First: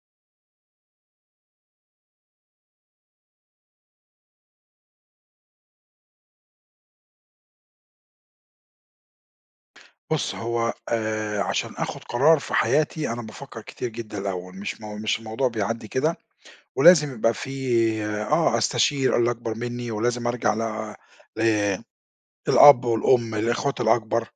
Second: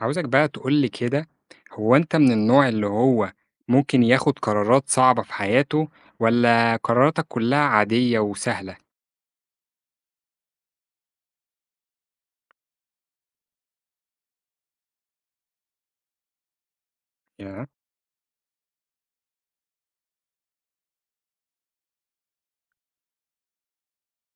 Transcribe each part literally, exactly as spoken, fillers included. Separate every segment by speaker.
Speaker 1: عاوزك بقى تقول لي كده، هو أنت من النوع اللي هو ممكن ياخد قرارات صعبة في حياته، والّا قراراتك كلها عادية وسهلة؟
Speaker 2: بُص، هو آآ عشان آخُد قرار في حياتي أنا بافكّر كتير جدًا الأول، مش مو مش الموضوع بيعدّي كده، ولازم يبقى في
Speaker 1: ياه!
Speaker 2: آه، أستشير اللي أكبر منّي ولازم أرجع ل ل الأب والأم، الإخوات الأكبر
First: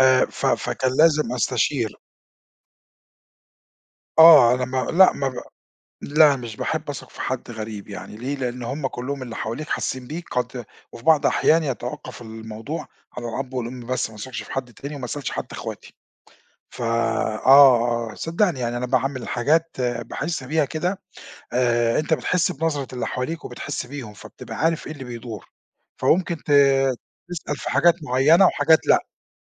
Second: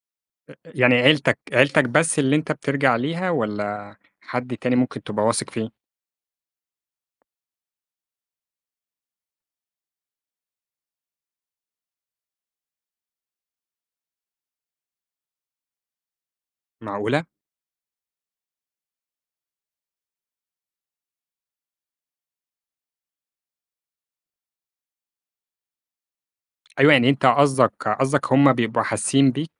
Speaker 2: آآ ف فكان
Speaker 1: يعني
Speaker 2: لازم
Speaker 1: عيلتك عيلتك
Speaker 2: أستشير.
Speaker 1: بس اللي أنت بترجع ليها والّا
Speaker 2: آه،
Speaker 1: حد
Speaker 2: أنا
Speaker 1: تاني
Speaker 2: ما
Speaker 1: ممكن
Speaker 2: لأ،
Speaker 1: تبقى
Speaker 2: ما ب
Speaker 1: واثق فيه؟
Speaker 2: لا، مش باحب أثق في حد غريب يعني ليه، لإن هم كُلّهم اللي حواليك حاسّين بيك قد، وفي بعض أحيان يتوقّف الموضوع على الأب والأم بس ما أثقش في حد تاني وما أسألش حتى إخواتي. ف
Speaker 1: معقولة!
Speaker 2: آه، آه، صدّقني يعني أنا باعمّل حاجات باحس بيها كده آآ، أنت بتحس بنظرة اللي حواليك وبتحس بيهم، فبتبقى عارف إيه اللي بيدور، فممكن ت
Speaker 1: أيوه يعني أنت
Speaker 2: تسأل في
Speaker 1: قصدك
Speaker 2: حاجات
Speaker 1: قصدك
Speaker 2: معيّنة
Speaker 1: هُم بيبقوا
Speaker 2: وحاجات لأ،
Speaker 1: حاسين بيك؟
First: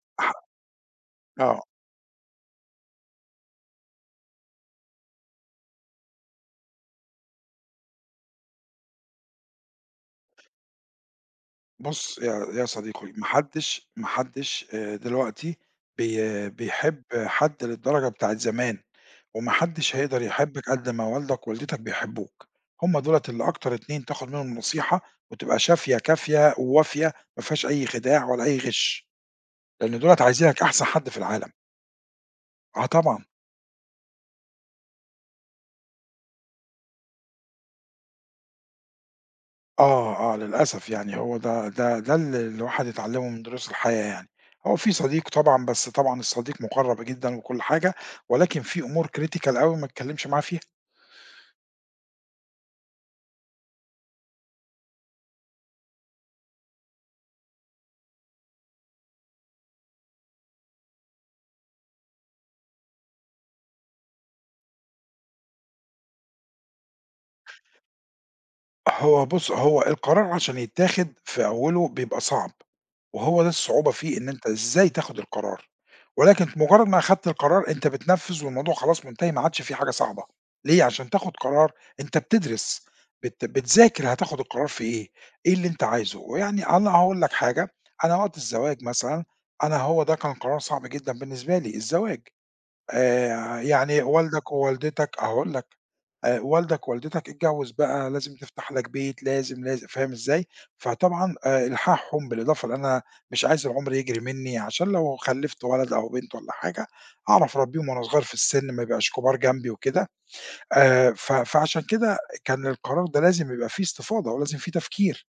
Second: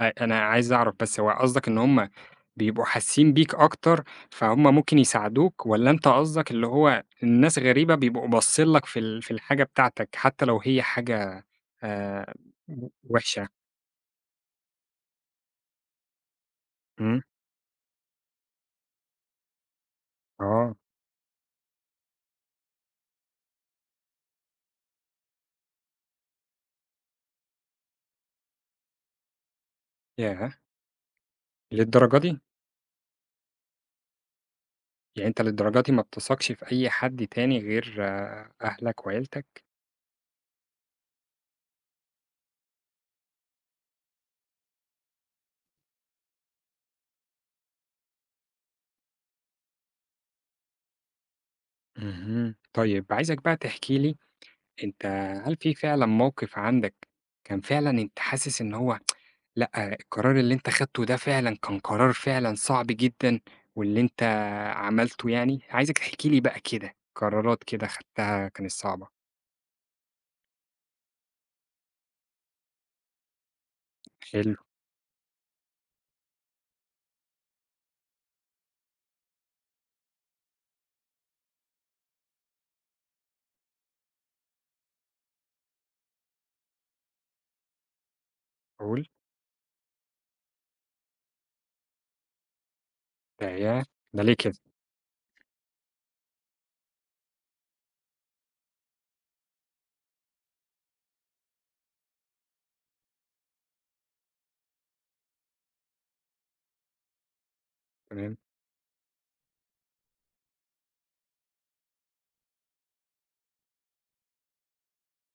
Speaker 1: أ
Speaker 2: ح
Speaker 1: أنا عايز أعرف بس هو
Speaker 2: آه،
Speaker 1: قصدك إن هُم بيبقوا حاسين بيك أكتر، فهُم ممكن يساعدوك، والّا أنت قصدك اللي هو الناس غريبة بيبقوا باصين لك في ال في الحاجة بتاعتك حتى لو هي حاجة
Speaker 2: بُص
Speaker 1: آآ
Speaker 2: يا يا
Speaker 1: و
Speaker 2: صديقي، ما
Speaker 1: وحشة؟
Speaker 2: حدّش ما حدّش آآ، دلوقتي بي بيحب
Speaker 1: إمم،
Speaker 2: حد للدرجة بتاعة زمان، وما حدش هيقدر يحبِّك
Speaker 1: آه،
Speaker 2: قد ما والدك ووالدتك بيحبّوك، هم دُولة اللي أكتر اتنين تاخد منهم نصيحة وتبقى شافية كافية ووافية ما فيهاش أي خداع ولا أي غِش، لإن دُولة
Speaker 1: ياه!
Speaker 2: عايزينك أحسن حد في العالم.
Speaker 1: للدرجة دي!
Speaker 2: آه طبعًا،
Speaker 1: يعني أنت للدرجة دي ما بتثقش في أي حد تاني غير آه، أهلك وعيلتك؟
Speaker 2: آه، آه للأسف يعني هو ده ده ده اللي الواحد يتعلّمه من دروس الحياة يعني. هو في صديق طبعًا، بس طبعًا الصديق مُقرّب جدًا وكل حاجة، ولكن في أمور critical أوي ما تتكلّمش معاه فيها.
Speaker 1: اهم، طيب عايزك بقى تحكي لي أنت هل في فعلًا موقف عندك كان فعلًا أنت حاسس إن هو لأ، القرار اللي أنت خدته ده فعلًا كان قرار فعلًا صعب جدًا واللي أنت عملته يعني؟ عايزك تحكي لي بقى كده قرارات كده خدتها كانت صعبة.
Speaker 2: هو بُص، هو القرار عشان يتاخد في أوله بيبقى صعب، وهو ده الصعوبة فيه إن أنت
Speaker 1: حلو،
Speaker 2: إزاي تاخد القرار، ولكن مجرد ما أخدت القرار أنت بتنفّذ والموضوع خلاص منتهي ما عادش فيه حاجة صعبة، ليه؟ عشان تاخد قرار أنت بتدرس، بت بتذاكر هتاخد القرار في إيه، إيه اللي أنت عايزه، ويعني أنا هاقول لك حاجة، أنا وقت الزواج
Speaker 1: قُل.
Speaker 2: مثلًا، أنا هو ده كان قرار صعب جدًا بالنسبة لي، الزواج.
Speaker 1: ده
Speaker 2: آآ
Speaker 1: ياه!
Speaker 2: يعني
Speaker 1: ده ليه
Speaker 2: والدك
Speaker 1: كده؟
Speaker 2: ووالدتك هاقول لك، آآ والدك ووالدتك اتجوّز بقى، لازم تفتح لك بيت، لازم، لازم، فاهم إزاي؟ فطبعًا آآ إلحاحهم بالإضافة لإن أنا مش عايز العُمر يجري منّي عشان لو خلّفت ولد أو بنت والّا حاجة، أعرف أربّيهم وأنا صغير في
Speaker 1: تمام.
Speaker 2: السِن ما يبقاش كُبار جنبي وكده، آآ ف فعشان كده كان القرار ده لازم يبقى فيه استفاضة ولازم فيه تفكير.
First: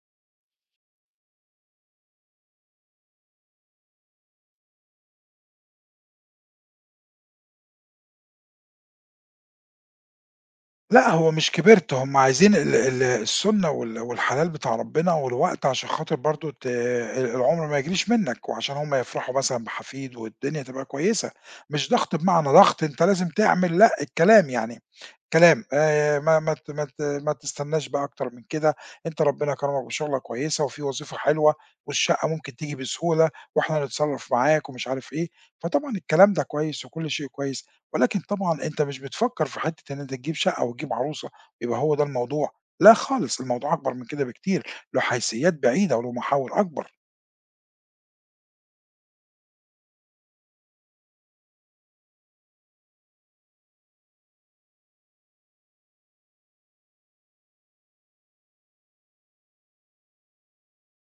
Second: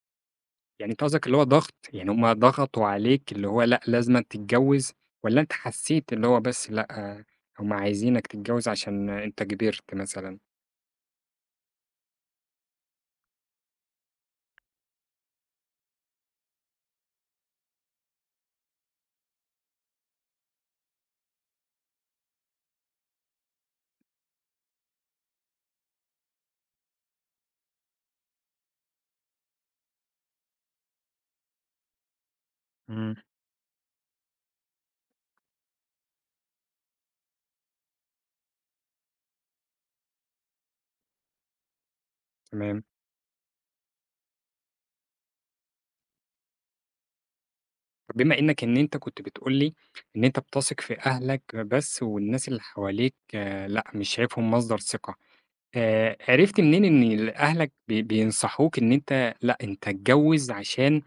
Speaker 1: يعني أنت قصدك اللي هو ضغط، يعني هم ضغطوا عليك اللي هو لأ، لازمًا تتجوّز والّا أنت حسيت اللي هو بس لأ، هم عايزينك تتجوّز عشان أنت كبرت مثلًا؟
Speaker 2: لأ، هو مش كبرت، هم عايزين ال ال السُنّة وال والحلال بتاع ربنا والوقت عشان خاطر برضه ت العُمر ما يجريش منّك، وعشان هم يفرحوا مثلًا بحفيد والدنيا تبقى كويسة، مش ضغط بمعنى ضغط أنت لازم تعمل لأ، الكلام يعني كلام، آآ ما ما ت ما ت ما تستناش بقى أكتر من كده، أنت ربنا كرمك بشُغلة كويسة وفي وظيفة حلوة والشقّة ممكن تيجي
Speaker 1: إمم.
Speaker 2: بسهولة، وإحنا هنتصرّف معاك ومش عارف إيه، فطبعًا الكلام ده كويس وكل شيء كويس. ولكن طبعًا أنت مش بتفكّر في حتّة إن أنت تجيب شقة وتجيب عروسة، يبقى هو ده الموضوع،
Speaker 1: تمام.
Speaker 2: لا خالص، الموضوع أكبر من كده بكتير، له حيثيات بعيدة وله محاور أكبر.
Speaker 1: بما إنك إن أنت كنت بتقول لي إن أنت بتثق في أهلك بس والناس اللي حواليك آآ لأ، مش شايفهم مصدر ثقة، آآ عرفت منين إن ال أهلك بي بينصحوك إن أنت لأ، أنت اتجوّز عشان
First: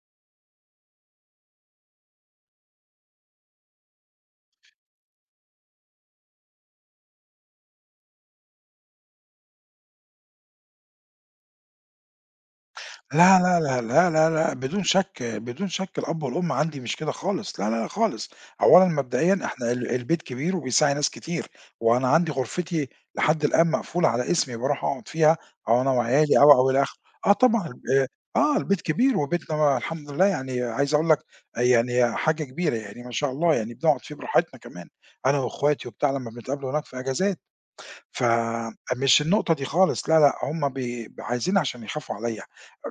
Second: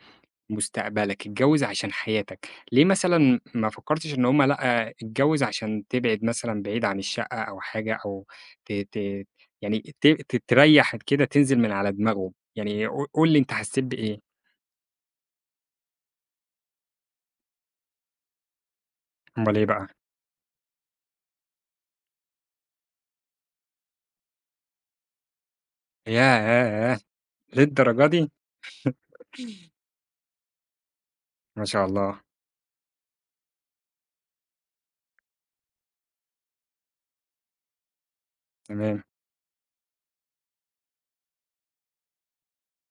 Speaker 1: مستقبلك، اتجوّز عشان حياتك، ليه مثلًا ما فكّرتش إن هم لأ، آه، اتجوّز عشان تبعد مثلًا بعيد عن الشقة أو حاجة أو ت ت يعني ت ت تريّح كده تنزل من على دماغهم، يعني قو قُل لي
Speaker 2: لا،
Speaker 1: أنت
Speaker 2: لا، لا،
Speaker 1: حسّيت
Speaker 2: لا،
Speaker 1: بإيه؟
Speaker 2: لا، لأ، بدون شَك، بدون شَك الأب والأم عندي مش كده خالص، لا، لا، لا خالص، أولًا مبدئيًا
Speaker 1: أومال إيه
Speaker 2: إحنا
Speaker 1: بقى؟
Speaker 2: ال البيت كبير وبيساعي ناس كتير، وأنا عندي غرفتي لحد الآن مقفولة على اسمي باروح أقعد فيها أو أنا وعيالي أو، أو إلى
Speaker 1: ياه!
Speaker 2: آخره، آه طبعًا، ب
Speaker 1: للدرجة دي؟!
Speaker 2: آه البيت كبير وبيتنا الحمد لله يعني عايز أقول لك
Speaker 1: ما شاء
Speaker 2: يعني
Speaker 1: الله،
Speaker 2: حاجة كبيرة يعني ما شاء الله يعني بنقعد فيه براحتنا كمان، أنا وأخواتي وبتاع لمّا بنتقابلوا هناك في إجازات.
Speaker 1: تمام،
Speaker 2: فمش النقطة دي خالص، لا، لأ، هُم بي عايزين عشان يخافوا عليَّ.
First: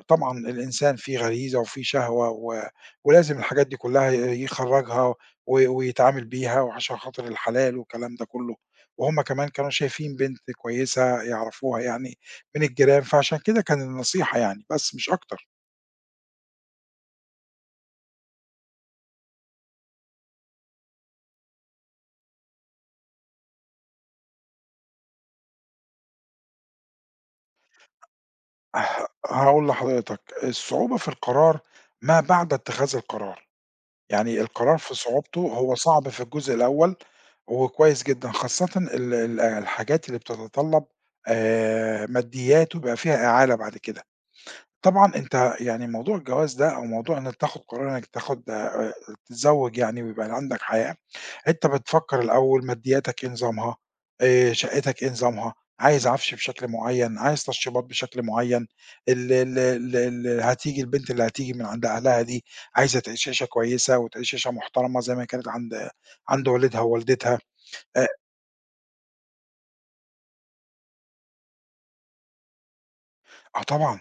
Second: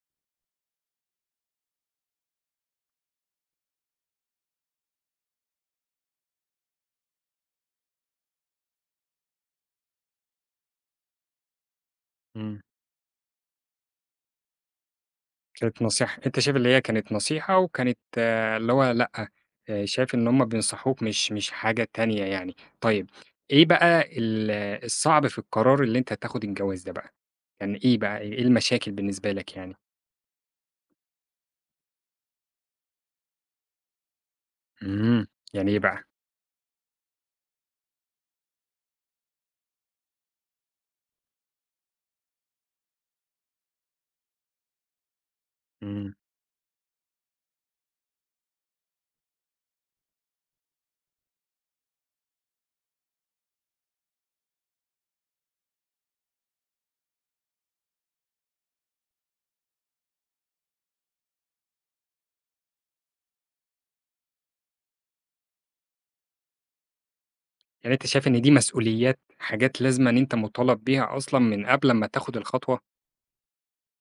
Speaker 2: طبعًا الإنسان فيه غريزة وفيه شهوة، و ولازم الحاجات دي كلّها ي يخرّجها، و ويتعامل بيها وعشان خاطر الحلال والكلام ده كلّه، وهُم كمان كانوا شايفين بنت كويسة يعرفوها يعني
Speaker 1: إمم،
Speaker 2: من الجيران، فعشان كده كان النصيحة يعني، بس مش أكتر.
Speaker 1: كانت نصيحة أنت شايف اللي هي كانت نصيحة وكانت آه، اللي هو لأ، آآ شايف إن هُم بينصحوك مش مش حاجة تانية يعني، طيب إيه بقى ال الصعب في القرار اللي أنت تاخد الجواز ده بقى؟ كان إيه بقى، إيه المشاكل
Speaker 2: ه
Speaker 1: بالنسبة لك
Speaker 2: هاقول
Speaker 1: يعني؟
Speaker 2: لحضرتك، الصعوبة في القرار ما بعد اتخاذ القرار. يعني القرار في
Speaker 1: إمم،
Speaker 2: صعوبته
Speaker 1: يعني
Speaker 2: هو
Speaker 1: إيه بقى؟
Speaker 2: صعب في الجزء الأول، هو كويس جدًا خاصةً ال ال الحاجات اللي بتتطلب آآ ماديات وبيبقى فيها إعالة بعد كده. طبعًا أنت يعني
Speaker 1: إمم،
Speaker 2: موضوع الجواز ده أو موضوع إنك تاخد قرار إنك تاخد آآ تتزوج يعني ويبقى عندك حياة، أنت بتفكّر الأول مادياتك إيه نظامها، آآ شقتك إيه نظامها، عايز عفش بشكل معيّن، عايز تشطيبات بشكل معيّن، ال ال ال ال هتيجي البنت اللي هتيجي من عند أهلها دي عايزة تعيش عيشة كويسة وتعيش عيشة محترمة زي ما كانت عند عند والدها ووالدتها،
Speaker 1: يعني أنت
Speaker 2: آآ
Speaker 1: شايف إن دي مسؤوليات، حاجات لازمًا أنت مُطالب بيها أصلًا من قبل أمّا تاخد الخطوة،
Speaker 2: آه طبعًا،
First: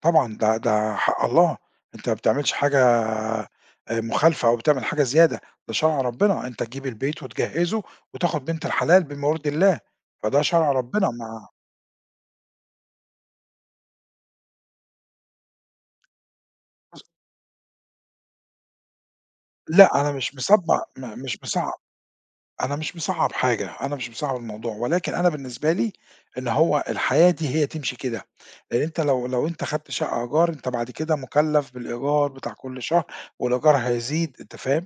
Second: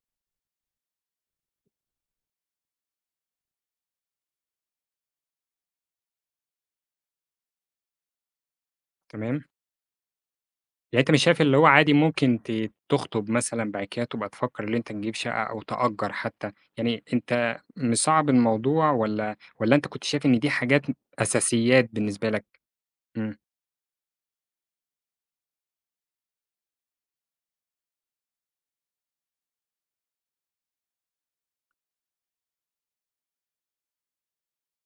Speaker 2: طبعًا ده ده حق الله، أنت ما بتعملش حاجة آآ مخالفة أو بتعمل حاجة زيادة، ده شرع ربنا، أنت تجيب البيت وتجهّزه وتاخد بنت الحلال بما
Speaker 1: تمام؟
Speaker 2: يرضي الله، فده شرع
Speaker 1: يعني أنت
Speaker 2: ربنا
Speaker 1: مش شايف
Speaker 2: ما،
Speaker 1: اللي هو عادي ممكن ت تخطب مثلًا بعد كده تبقى تفكّر اللي أنت تجيب شقة أو تأجّر حتى، يعني أنت مصعّب الموضوع والّا والّا أنت
Speaker 2: لأ،
Speaker 1: كنت
Speaker 2: أنا
Speaker 1: شايف
Speaker 2: مش
Speaker 1: إن دي حاجات
Speaker 2: مصبّع م مش مصعّب
Speaker 1: أساسيات بالنسبة لك؟
Speaker 2: أنا مش مصعّب
Speaker 1: إمم،
Speaker 2: حاجة، أنا مش مصعّب الموضوع، ولكن أنا بالنسبة لي إن هو الحياة دي هي تمشي كده، لإن أنت لو لو أنت خدت شقة إيجار، أنت بعد كده مُكلّف بالإيجار بتاع كل شهر، والإيجار هيزيد، أنت فاهم؟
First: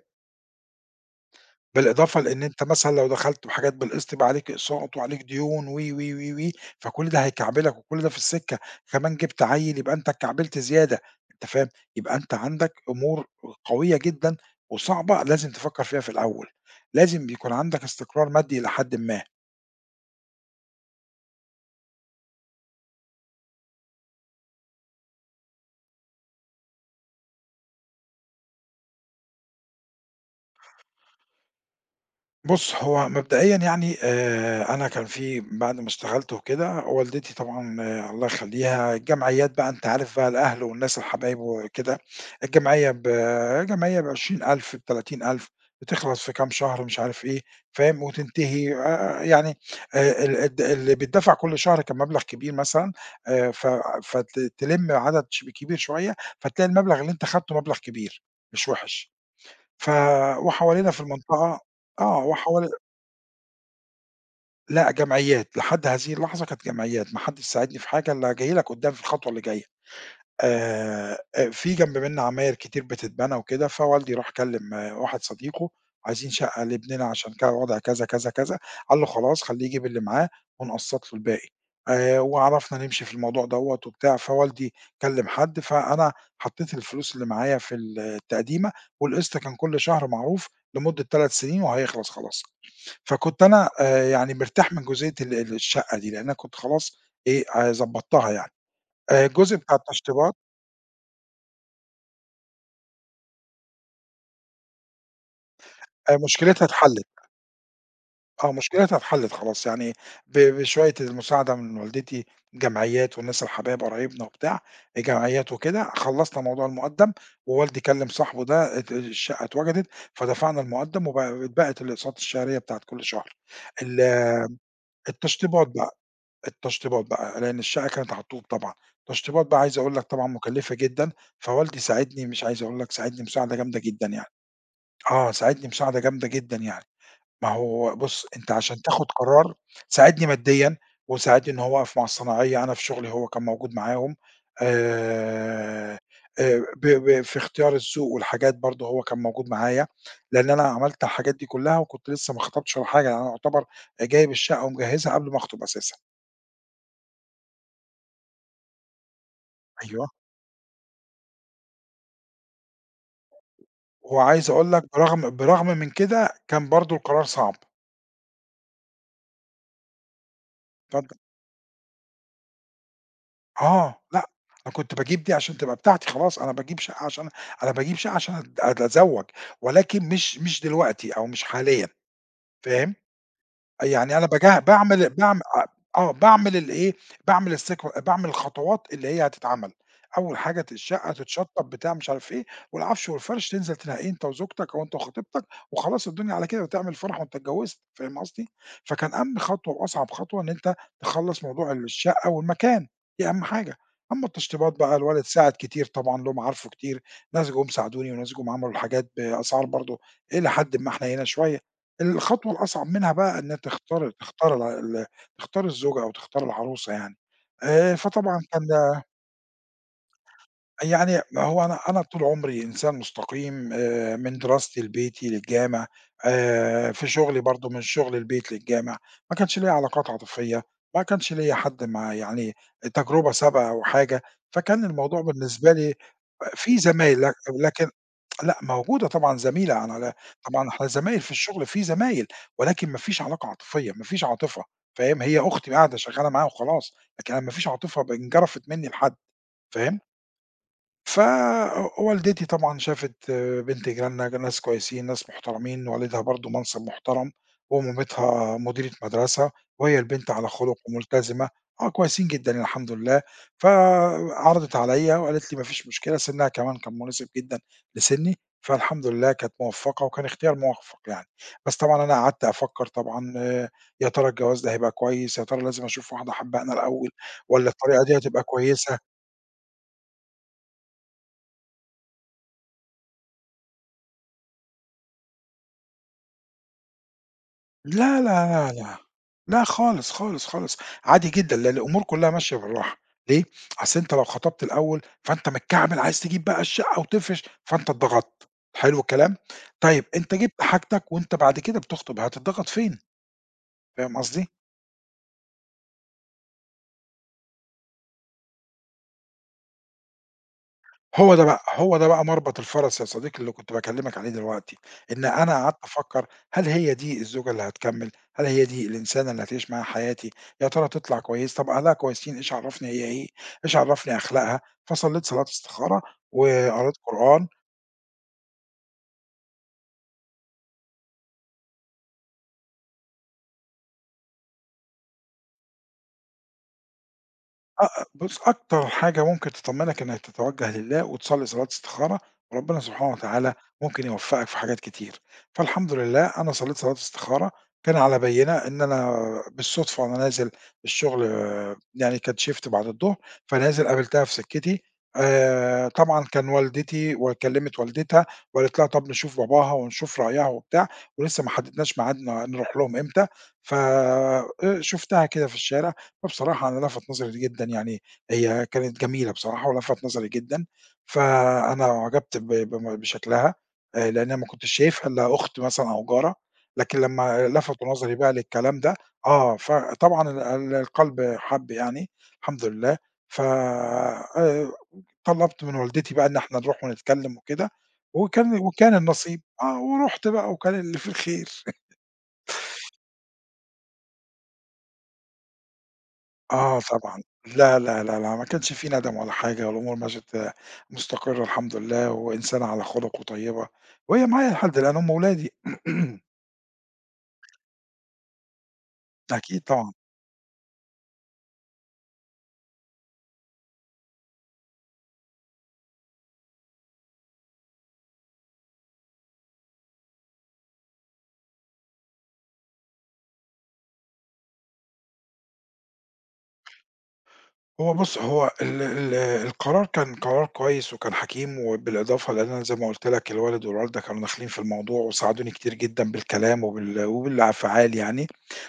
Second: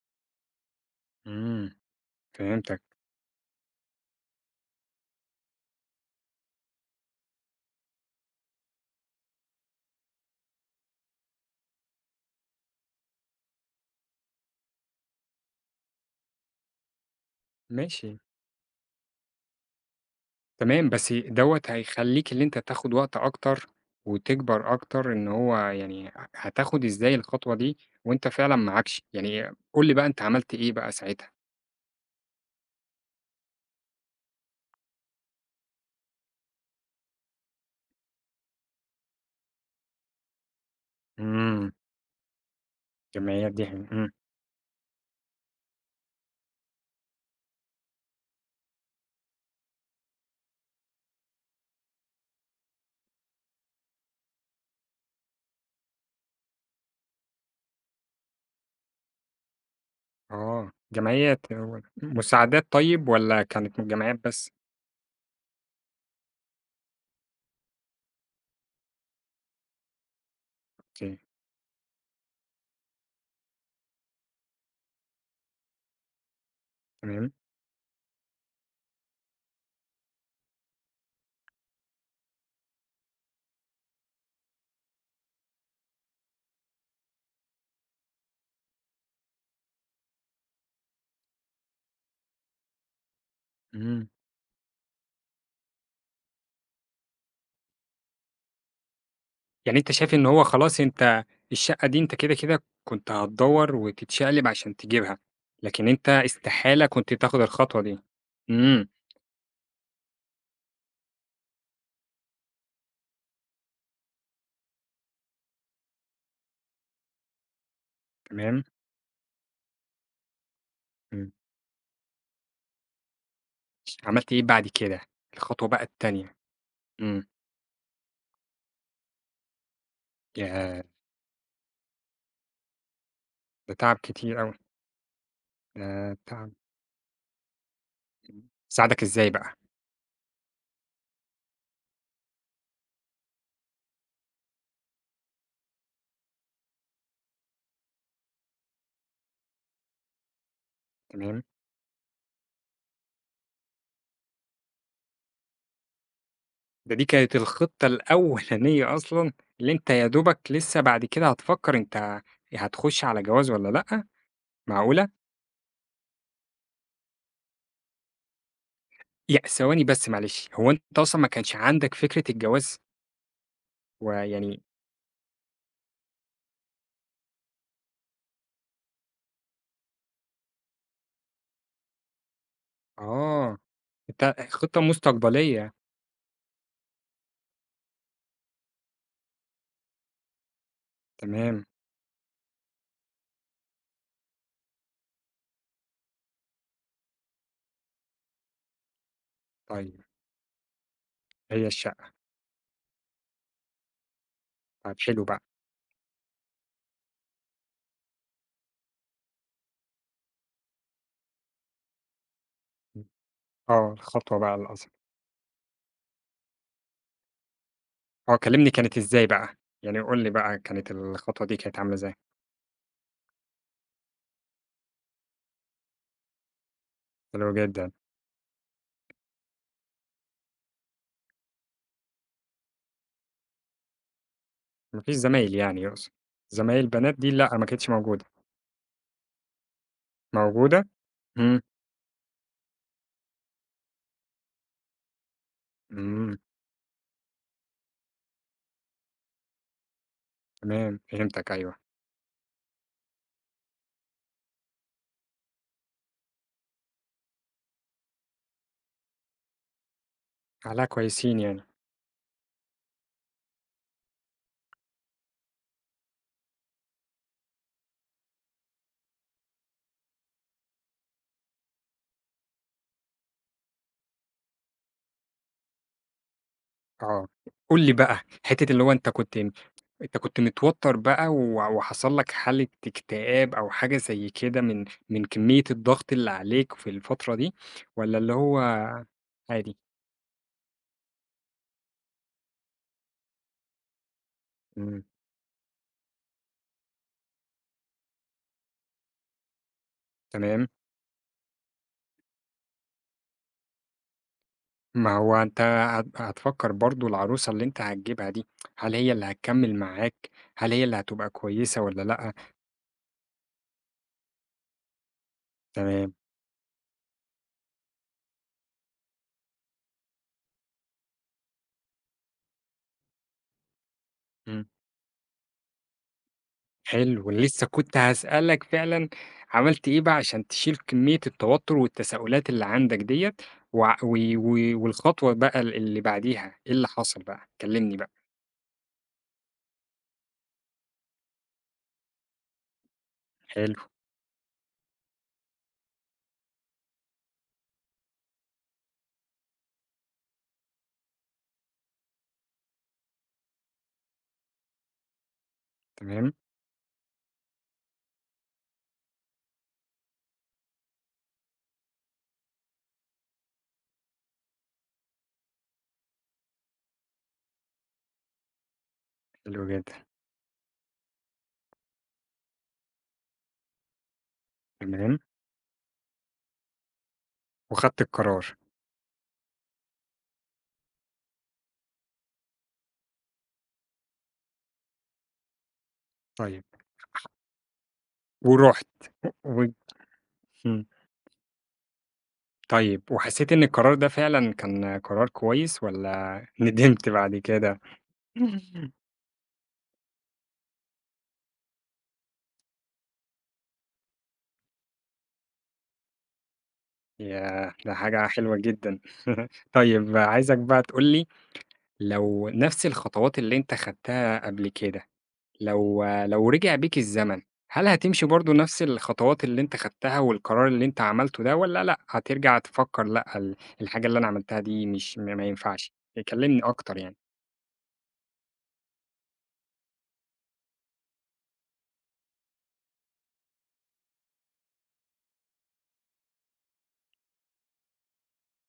Speaker 1: إمم،
Speaker 2: بالإضافة لإن أنت
Speaker 1: فهمتك،
Speaker 2: مثلًا لو دخلت بحاجات بالقسط يبقى عليك أقساط وعليك ديون و، و، و، و، فكل ده هيكعبلك وكل ده في السكة، كمان جبت عيّل يبقى أنت اتكعبلت زيادة، أنت فاهم؟ يبقى أنت عندك أمور قوية جدًا وصعبة لازم تفكّر فيها في الأول، لازم بيكون عندك
Speaker 1: ماشي،
Speaker 2: استقرار مادي إلى حدٍ ما.
Speaker 1: تمام، بس دوّة هيخلّيك اللي أنت تاخد وقت أكتر وتكبر أكتر، إن هو يعني ه هتاخد إزاي الخطوة دي وأنت فعلًا معاكش، يعني قُل لي بقى أنت عملت إيه بقى ساعتها؟
Speaker 2: بُص، هو مبدئيًا يعني آآ، أنا كان في بعد ما اشتغلت وكده، والدتي طبعًا آه، الله يخلّيها الجمعيات بقى أنت عارف بقى الأهل والناس الحبايب
Speaker 1: إمم،
Speaker 2: وكده، الجمعية
Speaker 1: الجمعيات
Speaker 2: بجمعيه
Speaker 1: دي
Speaker 2: ب
Speaker 1: حلوة،
Speaker 2: جمعية
Speaker 1: إمم.
Speaker 2: بعشرين ألف بتلاتين ألف بتخلص في كام شهر مش عارف إيه، فاهم؟ وتنتهي آآ، يعني آآ، ال الد اللي بيتدفع كل شهر كان مبلغ كبير مثلًا، آآ، ف فت تلِم عدد ش كبير شوية، فتلاقي المبلغ اللي أنت خدته مبلغ كبير مش وِحِش. ف
Speaker 1: آه،
Speaker 2: وحوالينا في
Speaker 1: جمعيات
Speaker 2: المنطقة
Speaker 1: هو
Speaker 2: آه، وحوا
Speaker 1: مساعدات طيب والّا كانت من جمعيات بس؟
Speaker 2: لأ، جمعيات، لحد هذه اللحظة كانت جمعيات، ما حدش ساعدني في حاجة، اللي هاجي لك قدّام في الخطوة اللي جاية. آآ،
Speaker 1: أوكي،
Speaker 2: أ في جنب منّا عماير كتير بتتبنى وكده، فوالدي راح كلّم آه، واحد صديقه، "عايزين شقة لابننا
Speaker 1: تمام،
Speaker 2: عشان ك وضع كذا، كذا، كذا." قال له: "خلاص، خلّيه يجيب اللي معاه ونقسّط له الباقي." آآ، وعرفنا نمشي في الموضوع دوّة وبتاع، فوالدي كلّم حد، فأنا حطّيت الفلوس اللي معايا في التقديمة، والقسط كان كل شهر معروف لمدة 3 سنين وهيخلص خلاص. فكنت أنا
Speaker 1: إمم،
Speaker 2: آآ يعني مرتاح من جزئية ال ال الشقة دي، لإن أنا كنت خلاص إيه، آآ ضبّطتها يعني. آآ الجزء بتاع
Speaker 1: يعني أنت شايف إن
Speaker 2: التشطيبات،
Speaker 1: هو خلاص أنت الشقة دي أنت كده، كده كنت هتدوّر وتتشقلب عشان تجيبها، لكن أنت
Speaker 2: آآ مشكلتها
Speaker 1: استحالة
Speaker 2: اتحلّت،
Speaker 1: كنت تاخد الخطوة دي،
Speaker 2: آه،
Speaker 1: إمم،
Speaker 2: مشكلتها اتحلّت خلاص، يعني ب بشوية المساعدة من والدتي، جمعيات والناس الحبايب قرايبنا وبتاع، جمعيات وكده، خلّصنا موضوع المُقدّم ووالدي كلّم صاحبه
Speaker 1: تمام،
Speaker 2: ده ات الشقة اتوجدت، فدفعنا المُقدّم وب
Speaker 1: إمم،
Speaker 2: اتبقت الأقساط الشهرية بتاعة كل شهر. ال
Speaker 1: عملت إيه بعد كده؟ الخطوة
Speaker 2: التشطيبات
Speaker 1: بقى
Speaker 2: بقى.
Speaker 1: التانية،
Speaker 2: التشطيبات
Speaker 1: إمم،
Speaker 2: بقى، لإن الشقة كانت على الطوب طبعًا، التشطيبات بقى عايز أقول لك طبعًا مُكلّفة
Speaker 1: ياه!
Speaker 2: جدًا، فوالدي ساعدني مش عايز أقول لك ساعدني مساعدة
Speaker 1: ده
Speaker 2: جامدة
Speaker 1: تعب
Speaker 2: جدًا يعني،
Speaker 1: كتير أوي،
Speaker 2: آه، ساعدني مساعدة
Speaker 1: ده
Speaker 2: جامدة
Speaker 1: تعب،
Speaker 2: جدًا يعني، ما هو بُص
Speaker 1: إمم،
Speaker 2: أنت عشان
Speaker 1: ساعدك
Speaker 2: تاخد
Speaker 1: إزاي
Speaker 2: قرار
Speaker 1: بقى؟
Speaker 2: ساعدني ماديًا، وساعدني إن هو وقف مع الصنايعية أنا في شغلي هو كان موجود معاهم، آآ، آآ ب ب في اختيار السوق والحاجات برضه هو كان موجود معايا، لإن أنا عملت الحاجات
Speaker 1: تمام.
Speaker 2: دي كلّها وكنت لسه ما خطبتش ولا حاجة، يعني أنا يعتبر جايب الشقة ومجهّزها قبل ما أخطب أساسًا،
Speaker 1: ده دي كانت الخطة الأولانية أصلًا، اللي أنت يا
Speaker 2: أيوه.
Speaker 1: دوبك لسه بعد كده هتفكّر أنت هتخش على جواز والّا لأ،
Speaker 2: وعايز أقول لك
Speaker 1: معقولة!
Speaker 2: برغم برغم من كده كان برضه القرار صعب،
Speaker 1: يع ثواني بس معلش، هو أنت
Speaker 2: فأنت
Speaker 1: أصلًا ما كانش عندك فكرة الجواز؟
Speaker 2: آه، لأ،
Speaker 1: ويعني
Speaker 2: أنا كنت باجيب دي عشان تبقى بتاعتي خلاص، أنا باجيب شقة عشان أنا باجيب شقة عشان أت أتزوّج، ولكن مش مش دلوقتي أو مش حاليًا، فاهم؟
Speaker 1: آه،
Speaker 2: يعني أنا
Speaker 1: أنت
Speaker 2: باجه
Speaker 1: خطة
Speaker 2: باعمل باعم أ
Speaker 1: مستقبلية،
Speaker 2: آه، باعمل الإيه، باعمل السكو باعمل الخطوات اللي هي هتتعمل، أول حاجة ت الشقة
Speaker 1: تمام،
Speaker 2: تتشطّب بتاع مش عارف إيه، والعفش والفرش تنزل تنقّيه أنت وزوجتك أو أنت وخطيبتك، وخلاص الدنيا على كده وتعمل فرح وأنت اتجوّزت، فاهم قصدي؟ فكان أهم خطوة
Speaker 1: طيب
Speaker 2: وأصعب خطوة إن أنت تخلّص
Speaker 1: هي
Speaker 2: موضوع
Speaker 1: الشقة،
Speaker 2: الشقة والمكان، دي أهم حاجة، أمّا التشطيبات
Speaker 1: طيب
Speaker 2: بقى
Speaker 1: حلو
Speaker 2: الولد
Speaker 1: بقى،
Speaker 2: ساعد كتير طبعًا لهم عارفه كتير، ناس جُم ساعدوني وناس جُم عملوا الحاجات بأسعار برضه إلى حدٍ ما حنيّنة شوية. الخطوة الأصعب منها بقى إن
Speaker 1: آه،
Speaker 2: تختار
Speaker 1: الخطوة بقى
Speaker 2: تختار الع
Speaker 1: الأصل
Speaker 2: ال تختار الزوجة أو تختار العروسة يعني، آآ،
Speaker 1: آه،
Speaker 2: فطبعًا كان
Speaker 1: كلّمني كانت
Speaker 2: ده،
Speaker 1: إزاي بقى؟ يعني قُل لي بقى كانت
Speaker 2: يعني
Speaker 1: الخطوة دي
Speaker 2: هو
Speaker 1: كانت
Speaker 2: أنا
Speaker 1: عاملة
Speaker 2: أنا
Speaker 1: إزاي؟
Speaker 2: طول عمري إنسان مستقيم، آآ، من دراستي لبيتي للجامع، آآ، في شغلي
Speaker 1: حلو
Speaker 2: برضه من
Speaker 1: جدًا،
Speaker 2: شغل البيت للجامع، ما كانش ليّا علاقات عاطفية، ما كانش ليّا حد مع يعني تجربة سابقة أو حاجة، فكان
Speaker 1: ما فيش
Speaker 2: الموضوع
Speaker 1: زمايل
Speaker 2: بالنسبة
Speaker 1: يعني
Speaker 2: لي،
Speaker 1: يقصد،
Speaker 2: في
Speaker 1: زمايل بنات
Speaker 2: زمايل
Speaker 1: دي
Speaker 2: لك
Speaker 1: لأ ما كانتش
Speaker 2: لكن،
Speaker 1: موجودة،
Speaker 2: لأ موجودة طبعًا زميلة على على طبعًا إحنا
Speaker 1: موجودة؟
Speaker 2: زمايل في
Speaker 1: إمم.
Speaker 2: الشغل، في زمايل، ولكن ما فيش علاقة عاطفية، ما فيش عاطفة، فاهم؟ هي أختي قاعدة شغّالة
Speaker 1: إمم،
Speaker 2: معايا وخلاص، لكن أنا ما فيش عاطفة ب انجرفت منّي لحد، فاهم؟
Speaker 1: تمام
Speaker 2: ف
Speaker 1: فهمتك أيوه،
Speaker 2: والدتي طبعًا شافت آه، بنت جيراننا ناس كويسين، ناس محترمين، والدها برضه منصب محترم، ومامتها مديرة مدرسة، وهي البنت على خُلُق
Speaker 1: أهلها كويسين
Speaker 2: وملتزمة،
Speaker 1: يعني،
Speaker 2: آه كويسين جدًا الحمد لله، فعرضِت عليَّ وقالت لي: "ما فيش مشكلة." سِنّها كمان كان مناسب جدًا لسِنّي، فالحمد لله كانت موفّقة وكان اختيار موفّق يعني. بس طبعًا أنا قعدت أفكّر طبعًا، آه، يا ترى الجواز ده هيبقى كويس، يا ترى لازم أشوف واحدة أحبها أنا الأول
Speaker 1: آه،
Speaker 2: والّا
Speaker 1: قُل لي
Speaker 2: الطريقة دي
Speaker 1: بقى
Speaker 2: هتبقى
Speaker 1: حتّة اللي هو
Speaker 2: كويسة؟
Speaker 1: أنت كنت أنت كنت متوتر بقى و وحصل لك حالة اكتئاب أو حاجة زي كده من من كمية الضغط اللي عليك في الفترة دي، والّا
Speaker 2: لا،
Speaker 1: اللي هو
Speaker 2: لا، لا، لا، لا
Speaker 1: عادي؟
Speaker 2: خالص، خالص، خالص، عادي جدًا، لأن الأمور كلّها ماشية بالراحة، ليه؟ أصل أنت لو خطبت
Speaker 1: إمم،
Speaker 2: الأول فأنت متكعبل عايز تجيب بقى الشقة وتفرش، فأنت اتضغطت، حلو الكلام؟ طيب أنت جبت
Speaker 1: تمام،
Speaker 2: حاجتك وأنت بعد كده بتخطب هتتضغط فين؟ فاهم قصدي؟
Speaker 1: ما هو أنت هت هتفكّر برضه العروسة اللي أنت هتجيبها دي، هل هي اللي هتكمّل معاك، هل هي اللي هتبقى
Speaker 2: هو ده بقى،
Speaker 1: كويسة
Speaker 2: هو
Speaker 1: والّا
Speaker 2: ده بقى
Speaker 1: لأ؟
Speaker 2: مربط الفَرَس يا صديقي اللي كنت باكلّمك عليه دلوقتي، إن أنا قعدت
Speaker 1: تمام،
Speaker 2: أفكّر هل هي دي الزوجة اللي هتكمّل، هل هي دي الإنسانة اللي هتعيش معاها حياتي، يا ترى تطلع كويس، طَب أهلها كويسين إيش عرّفني هي إيه، إيش عرّفني أخلاقها،
Speaker 1: إمم.
Speaker 2: فصلّيت صلاة استخارة وقريت
Speaker 1: حلو،
Speaker 2: قرآن.
Speaker 1: لسه كنت هاسألك فعلًا عملت إيه بقى عشان تشيل كمية التوتر والتساؤلات اللي عندك ديّة، وع و و والخطوة بقى ال اللي بعديها، إيه اللي حصل بقى؟
Speaker 2: أ
Speaker 1: كلمني
Speaker 2: أ
Speaker 1: بقى.
Speaker 2: بُص، أكتر حاجة ممكن تطمّنك إنك تتوجّه لله وتصلّي صلاة استخارة، وربنا سبحانه وتعالى
Speaker 1: حلو،
Speaker 2: ممكن يوفّقك في حاجات كتير. فالحمد لله أنا صلّيت صلاة استخارة، كان على بينة إن أنا بالصدفة وأنا نازل الشغل، آه، يعني كان shift بعد الضهر، فنازل قابلتها في سكّتي، آآ طبعًا
Speaker 1: تمام،
Speaker 2: كان والدتي وكلّمِت والدتها وقالت لها طَب نشوف باباها ونشوف رأيها وبتاع، ولسّه ما حدّدناش ميعاد ن نروح لهم إمتى، ف آآ شُفتها كده في الشارع، فبصراحة أنا لَفَت نظري جدًا يعني، هي كانت جميلة
Speaker 1: حلو
Speaker 2: بصراحة
Speaker 1: جدًا،
Speaker 2: ولَفَت نظري جدًا، فأنا أُعجبت ب بم بشكلها، آآ، لإن أنا ما كنتش شايفها
Speaker 1: تمام،
Speaker 2: إلا أخت مثلًا أو جارة، لكن لمّا لَفَتوا
Speaker 1: وخدت
Speaker 2: نظري بقى
Speaker 1: القرار،
Speaker 2: للكلام ده، آه، فطبعًا ال ال القلب حَب يعني الحمد لله، ف آآ، طلّبت من والدتي بقى إن إحنا
Speaker 1: طيب
Speaker 2: نروح
Speaker 1: ح
Speaker 2: ونتكلم وكده، وكان
Speaker 1: ورُحت
Speaker 2: وكان النصيب،
Speaker 1: و
Speaker 2: آه، ورُحت بقى وكان
Speaker 1: إمم،
Speaker 2: اللي فيه الخير.
Speaker 1: طيب وحسيت إن القرار ده فعلًا كان قرار كويس والّا
Speaker 2: آه
Speaker 1: ندمت
Speaker 2: طبعًا،
Speaker 1: بعد
Speaker 2: لا،
Speaker 1: كده؟
Speaker 2: لا، لا، لا، ما كانش في ندم ولا حاجة، والأمور مشت مستقرة الحمد لله، وإنسانة على خُلُق وطيبة، وهي معايا لحد الآن، هُم ولادي
Speaker 1: ياه! ده حاجة حلوة جدًا.
Speaker 2: أكيد طبعًا.
Speaker 1: طيب عايزك بقى تقول لي لو نفس الخطوات اللي أنت خدتها قبل كده، لو لو رجع بيك الزمن، هل هتمشي برضه نفس الخطوات اللي أنت خدتها والقرار اللي أنت عملته ده والّا لأ، هترجع تفكّر لأ ال الحاجة اللي أنا عملتها دي مش ما ما ينفعش؟ كلّمني أكتر يعني.
Speaker 2: هو بُص، هو ال ال القرار كان قرار كويس وكان حكيم، وبالإضافة لإن أنا زي ما قُلت لك الوالد والوالدة كانوا داخلين في الموضوع وساعدوني كتير جدًا بالكلام وبال وبالأفعال يعني،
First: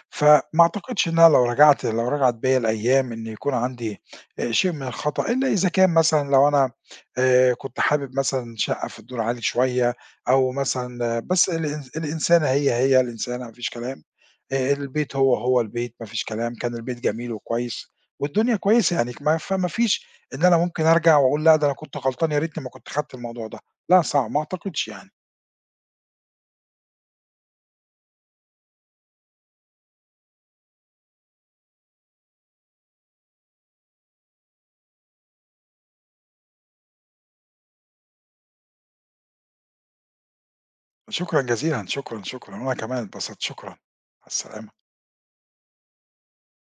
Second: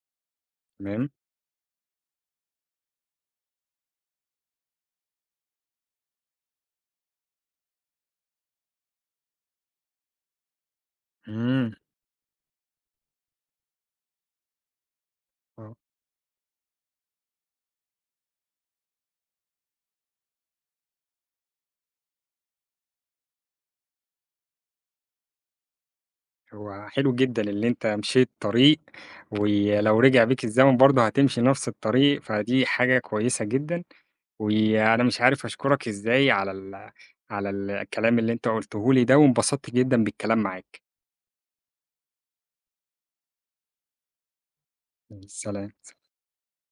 Speaker 2: فما أعتقدش
Speaker 1: تمام.
Speaker 2: إن أنا لو رجعت لو رجعت بيّا الأيام إن يكون عندي آآ شيء من الخطأ، إلا إذا كان مثلًا لو أنا آآ كنت حابب مثلًا شقة في الدور عالي شوية أو مثلًا، آه، بس
Speaker 1: إمم.
Speaker 2: الإن الإنسانة هي، هي الإنسانة ما فيش كلام، آآ البيت هو، هو
Speaker 1: آه.
Speaker 2: البيت ما فيش كلام، كان البيت جميل وكويس. والدنيا كويسة يعني ما فما فيش إن أنا ممكن أرجع وأقول لأ، ده أنا كنت غلطان يا ريتني ما كنت خدت الموضوع ده، لأ صعب، ما أعتقدش يعني.
Speaker 1: هو حلو جدًا اللي أنت مشيت طريق، ولو رجع بيك الزمن برضه هتمشي نفس الطريق، فدي حاجة كويسة جدًا، وأنا مش عارف أشكرك إزاي على ال على الكلام اللي أنت قُلته لي ده، وانبسطت جدًا بالكلام معاك.
Speaker 2: شكرًا جزيلًا، شكرًا، شكرًا، وأنا كمان اتبسطت، شكرًا، مع السلامة.
Speaker 1: سلام.